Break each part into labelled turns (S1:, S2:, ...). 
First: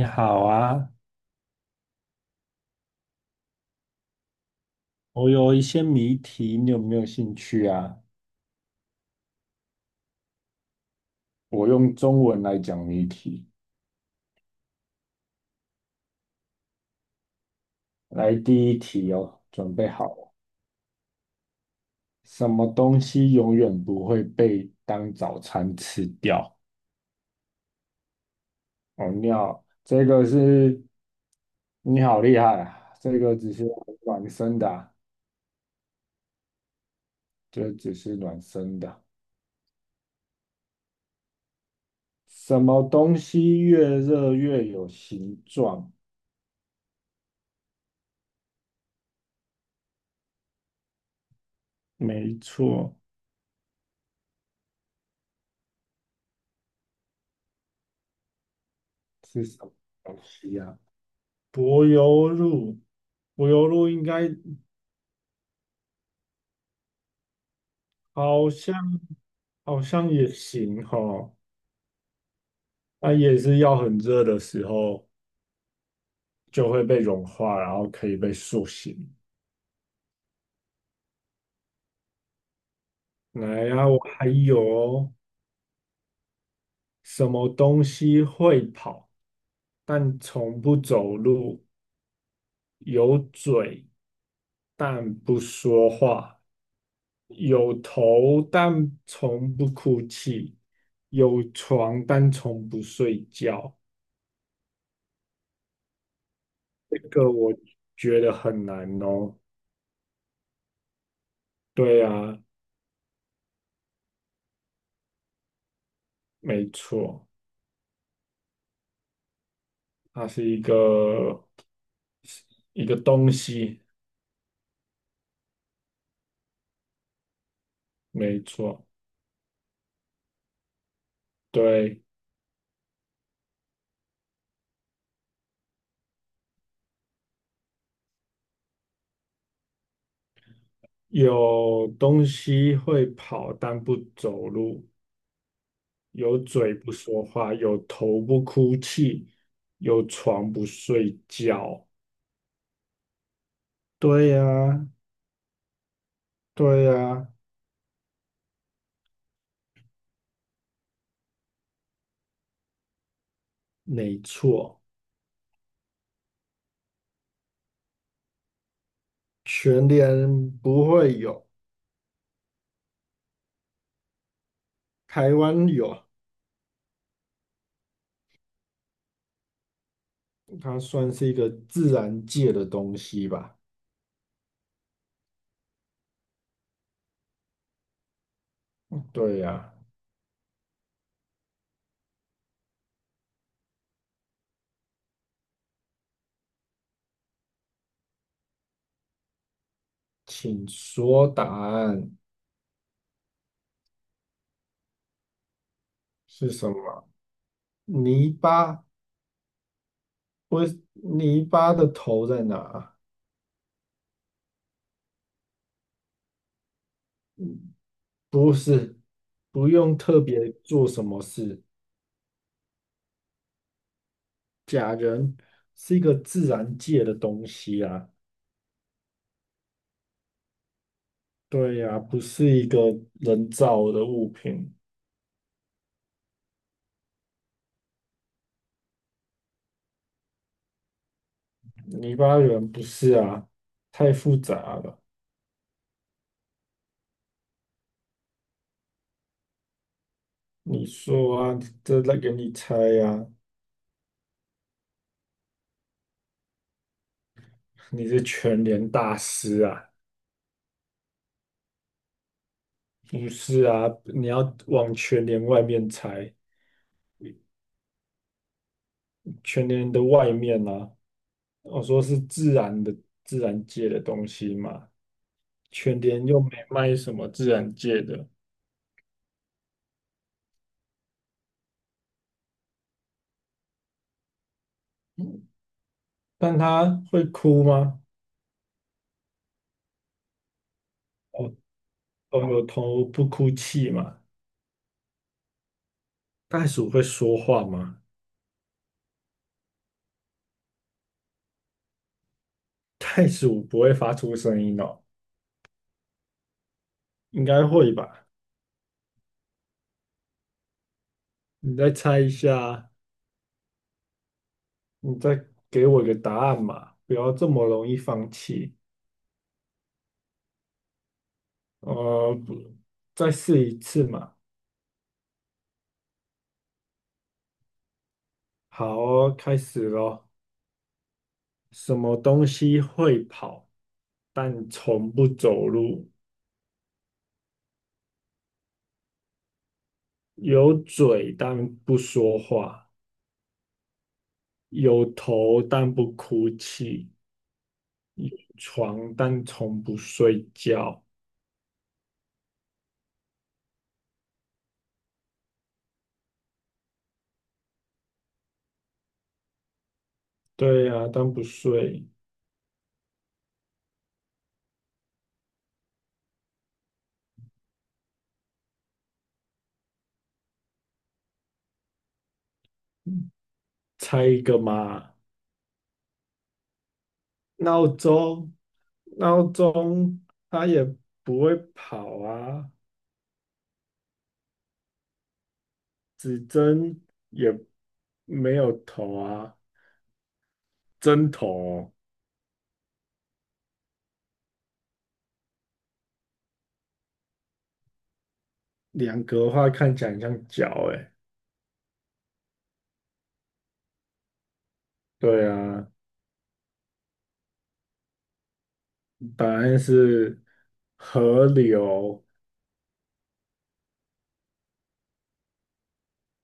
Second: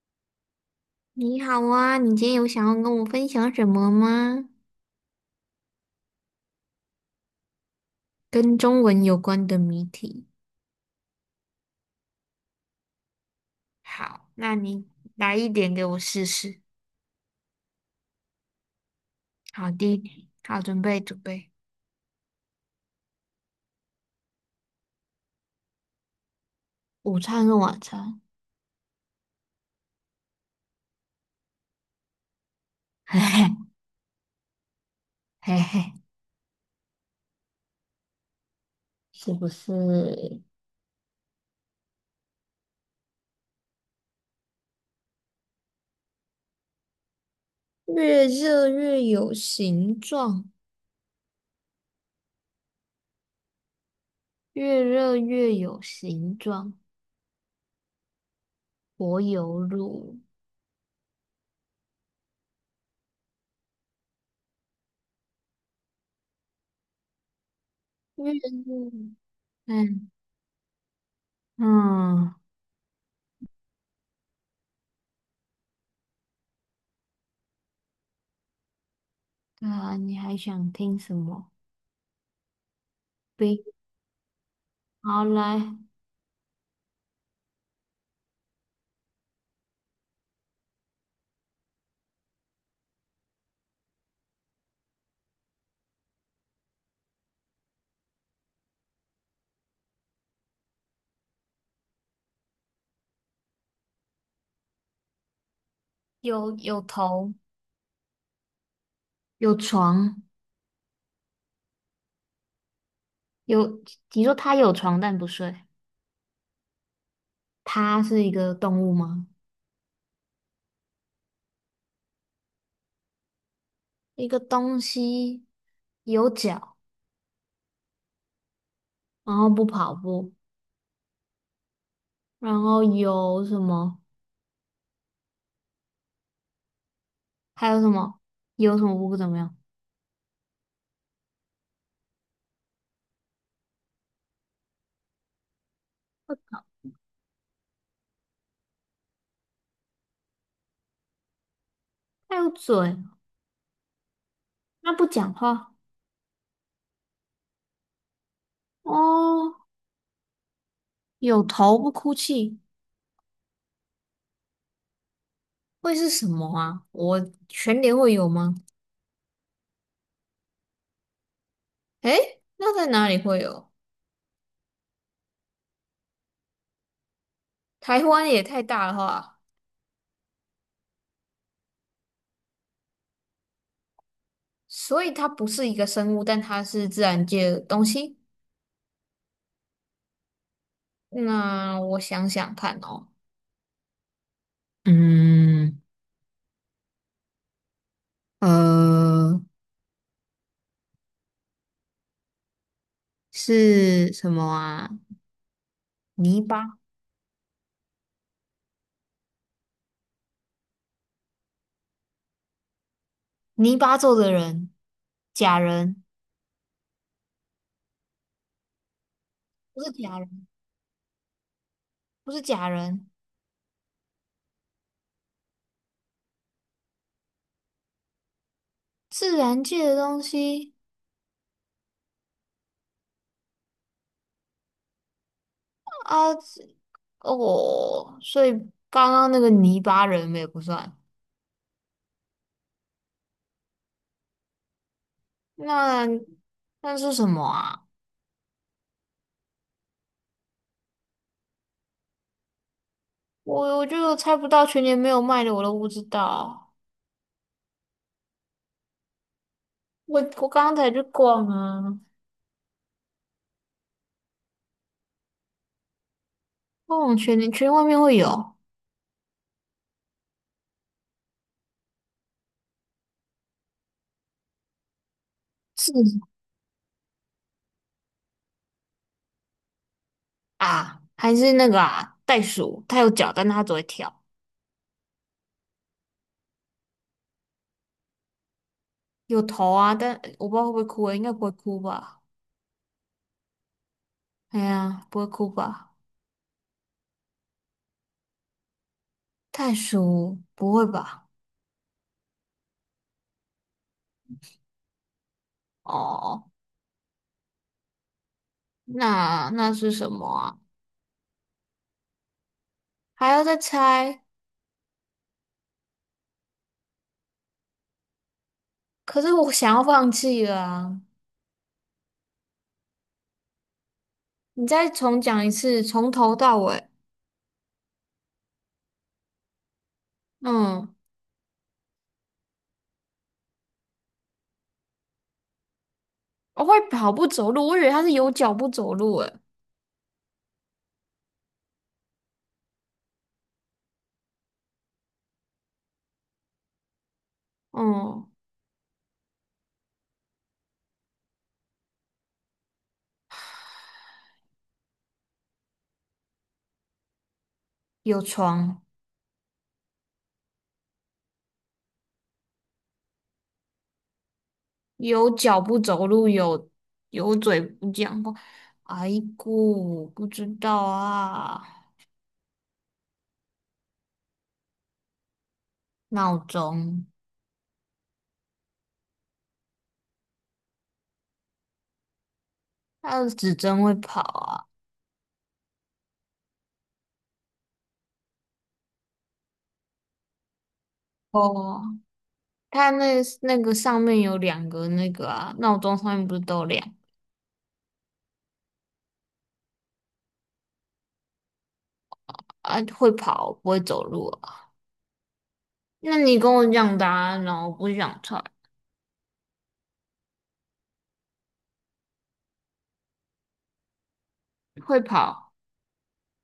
S1: 你好啊，
S2: 你好啊，你今天有想要跟我分享什么吗？
S1: 我有一些谜题，你有没有兴趣啊？
S2: 跟中文有关的谜题。
S1: 我用中文来讲谜题。
S2: 好，那你来一点给我试试。
S1: 来，第一题哦，
S2: 好，
S1: 准备
S2: 的，
S1: 好了。
S2: 好，准备准备。
S1: 什么东西永远不会被当早餐吃掉？
S2: 午餐跟晚餐，
S1: 哦，你好厉害啊！
S2: 嘿
S1: 这个只是
S2: 嘿
S1: 暖身的啊
S2: 嘿嘿，
S1: 这只是暖身的啊。
S2: 是不是
S1: 什么东西越热越有形状？
S2: 越热越有形状？
S1: 没错，
S2: 越热越有形状，柏
S1: 是
S2: 油
S1: 什么
S2: 路。
S1: 东西啊？柏油路，应该
S2: 越
S1: 好像
S2: 热，嗯
S1: 也行哈，
S2: 嗯，
S1: 它也是要很热的时候就会被融化，然后可以被塑形。
S2: 对啊，你还想听什么？冰，
S1: 来呀、我还有哦。
S2: 好来。
S1: 什么东西会跑，但从不走路，有嘴但不说话，有头但从不哭泣，有床但从不睡觉。
S2: 有有
S1: 这个
S2: 头，
S1: 我觉得很难哦。
S2: 有床，
S1: 对啊，
S2: 有，你说它有床但不睡，
S1: 没错，
S2: 它是一个动物吗？
S1: 它是一个东西，
S2: 一个东西有脚，
S1: 没错。
S2: 然后不跑步，
S1: 对，
S2: 然后有什么？还有什么？有什么不怎么样？
S1: 有东西会跑但不走路，有
S2: 他
S1: 嘴不说话，有头不哭泣，有床不睡觉。
S2: 有嘴，
S1: 对呀，
S2: 它不讲话。
S1: 对呀，
S2: 哦，有头不哭泣，
S1: 没错，
S2: 会是什么啊？我全年会有吗？
S1: 全年不会有，
S2: 诶，那在哪里会有？
S1: 台湾有。
S2: 台湾也太大了吧？
S1: 它算是一个自然界的东西吧？
S2: 所以它不是一个生物，但它是自然界的东西。
S1: 对呀、
S2: 那我想想看哦，嗯，呃，
S1: 请说答案
S2: 是什么啊？泥
S1: 是什
S2: 巴，
S1: 么？泥巴不是泥巴的头在哪？
S2: 泥巴做的人，假人，
S1: 不是，不
S2: 不是
S1: 用
S2: 假
S1: 特
S2: 人，
S1: 别做什么事。
S2: 不是假人，
S1: 假人是一个自然界的东西啊，
S2: 自然界的东西
S1: 对呀、不是一个人造的物品。
S2: 啊，这哦，所以刚刚那个泥巴人也不算。
S1: 泥巴人不是啊，太复杂了。
S2: 那那是什么啊？
S1: 你说啊，这来给你猜呀、啊
S2: 我就猜不到，全年没有卖的我都不知道。
S1: 你是全联大师啊。
S2: 我刚刚才去逛啊，
S1: 不是啊，你要往全联外面猜，
S2: 逛全年圈外面会有
S1: 全联的外面啊，我说是自然界的东西嘛，
S2: 是
S1: 全联又没卖什么自然界的，
S2: 啊，还是那个啊，袋鼠，它有脚，但它只会跳，
S1: 但它会哭吗？
S2: 有头啊，但我不知道会不会哭、欸，应该不
S1: 哦，
S2: 会哭吧？
S1: 哦，有头不哭泣嘛？
S2: 哎呀，不会哭吧？
S1: 袋鼠会说话吗？
S2: 袋鼠不会吧？
S1: 袋鼠不会发出声音哦，
S2: 哦，
S1: 应该会吧？
S2: 那是什么啊？
S1: 你再猜一下，
S2: 还要再猜？
S1: 你再给我一个答案嘛，不要这么容易放弃。
S2: 可是我想要放弃了啊！
S1: 不，再试一次嘛。
S2: 你再重讲一次，从头到尾。
S1: 好哦，开始咯。
S2: 嗯，
S1: 什么东西会跑，但从不走路？
S2: 我会跑步走路，我以为它是有脚不走路诶。
S1: 有嘴但不说话，有头但不哭泣，
S2: 嗯，
S1: 有床但从不睡觉。
S2: 有床。
S1: 对呀、啊，但不睡。
S2: 有脚不走路，有嘴不讲话。哎姑，不知道啊。
S1: 猜一个嘛，
S2: 闹钟，
S1: 闹钟，闹钟它也不会跑啊，
S2: 它的指针会跑啊。
S1: 指针也没有头啊，针头
S2: 哦，
S1: 哦。
S2: 它那个上面有两个那个啊，闹钟上面不是都有两个
S1: 两格的话看起来很像脚诶，
S2: 啊？会跑，不会走路啊。
S1: 对啊，
S2: 那你跟我讲答案哦，我不想猜。
S1: 答案是河流
S2: 会跑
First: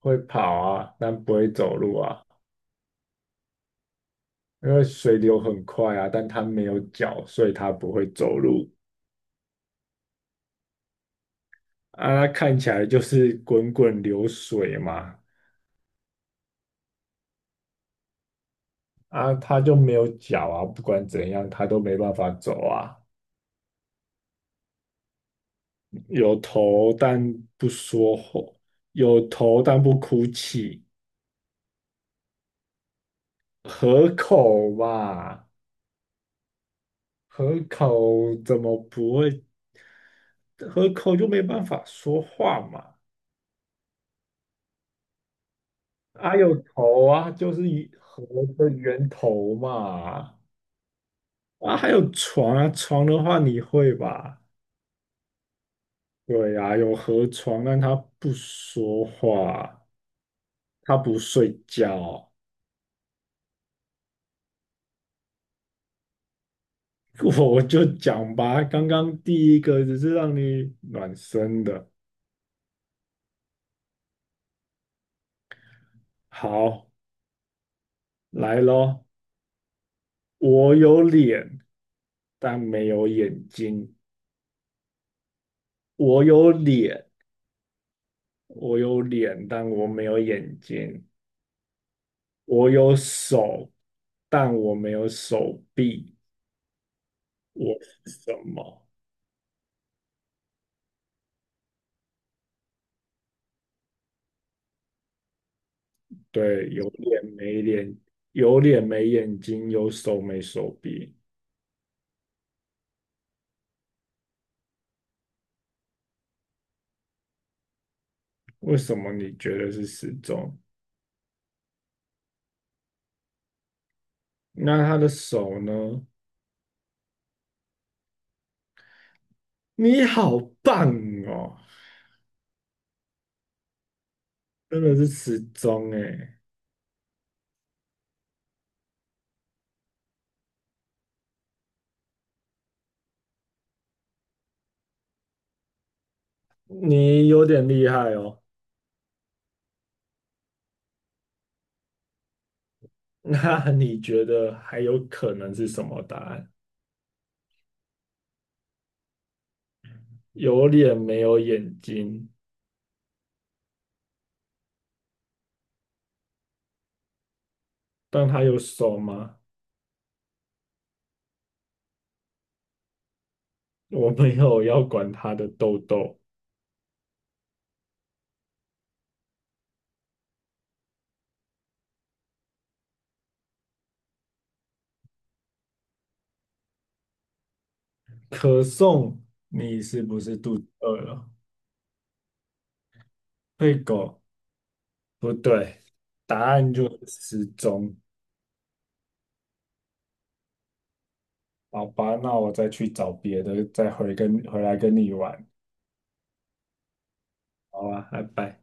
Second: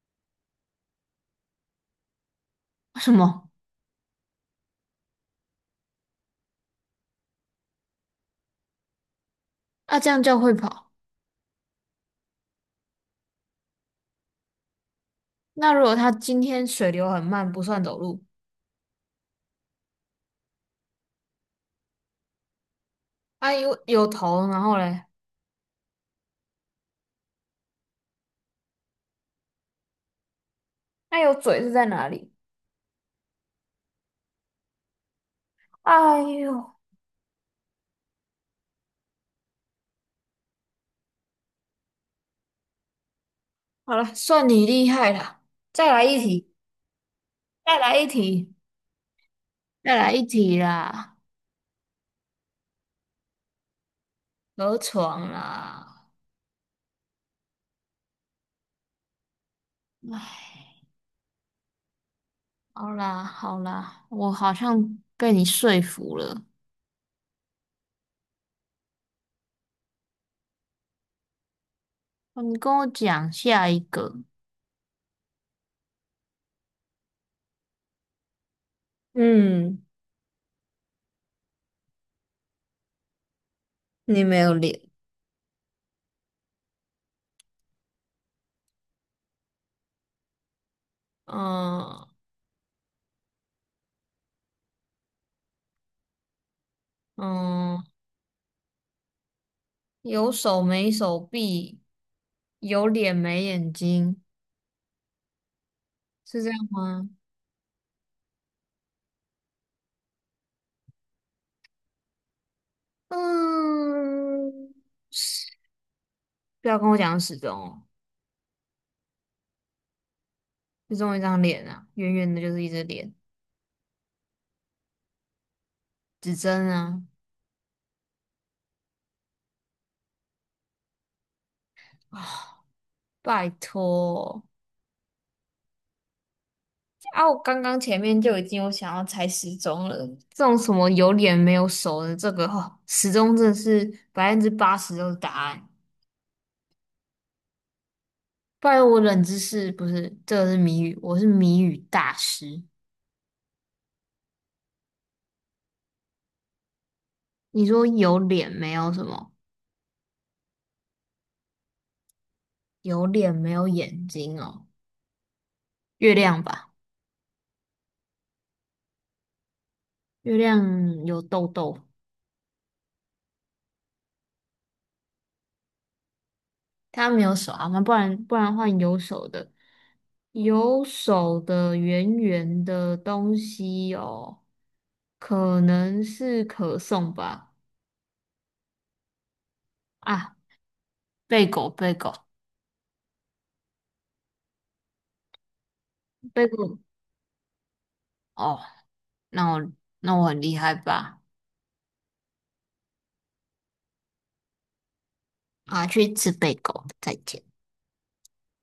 S1: 会跑啊，但不会走路啊，
S2: 什么？
S1: 因为水流很快啊，但它没有脚，所以它不会走路
S2: 啊，这样叫会跑？
S1: 啊，它看起来就是滚滚流水嘛，
S2: 那如果它今天水流很慢，不算走路。
S1: 它就没有脚啊，不管怎样它都没办法走啊，
S2: 啊，有头，然后嘞，
S1: 有头但不说话，有头但不哭泣，
S2: 那有嘴是在哪里？
S1: 河口嘛。
S2: 哎呦，
S1: 河口怎么不会？河口就没办法说话嘛。
S2: 好了，算你厉害了。再来一
S1: 啊，
S2: 题，
S1: 有头啊，就是
S2: 再
S1: 一
S2: 来一
S1: 河
S2: 题，
S1: 的源头
S2: 再来一
S1: 嘛。
S2: 题啦！
S1: 啊，还有床啊，床的话你会吧？
S2: 河床啦，
S1: 对呀、啊有河床，但他不说话，
S2: 哎，
S1: 他不睡觉。
S2: 好啦好啦，我好像被你说服了。
S1: 我就讲吧，刚刚第一个只是让你暖身的。
S2: 哦你跟我讲下一个，
S1: 好，来咯，
S2: 嗯，
S1: 我有脸，但没有眼睛。
S2: 你没有脸。
S1: 我有脸，我有脸，但我没有眼睛。
S2: 嗯
S1: 我有手，但我没有手臂。我
S2: 嗯，
S1: 是什么？
S2: 有手没手臂，有脸没眼睛，是这样
S1: 对，
S2: 吗？
S1: 有脸没眼睛，有手没手臂。
S2: 嗯，不要跟我讲时钟哦。
S1: 为什么你觉得是时钟？
S2: 就中一张脸啊，圆圆的，就是一只脸，
S1: 那他的手呢？
S2: 指针啊，
S1: 你好棒哦，
S2: 啊，拜托
S1: 真的是时钟诶，
S2: 啊！我刚刚前面就已经有想要猜时钟了，这种什么有脸没有手的，这个哦，时钟真的是80%都是答案。
S1: 你有点厉害哦。
S2: 不然我冷知识不是，这个是谜语，我是谜语大师。
S1: 那你觉得还有可能是什么答案？
S2: 你说有脸没有什么？
S1: 有脸没有眼睛，
S2: 有脸没有眼睛哦，月亮吧，
S1: 但它有手吗？
S2: 月亮有痘痘。
S1: 我没有要管它的痘痘。
S2: 他没有手啊，那不然换有手的，有手的圆圆的东西哦，可能是可颂吧？
S1: 可颂，你是不
S2: 啊，
S1: 是肚子饿了？
S2: 贝果贝果
S1: 对狗，不对，答
S2: 贝
S1: 案
S2: 果
S1: 就是时钟。
S2: 哦，那我那我很厉害吧？
S1: 好吧，那我再去找别的，再回跟回来跟你玩。
S2: 啊，去吃贝果，再见。
S1: 好吧，拜拜。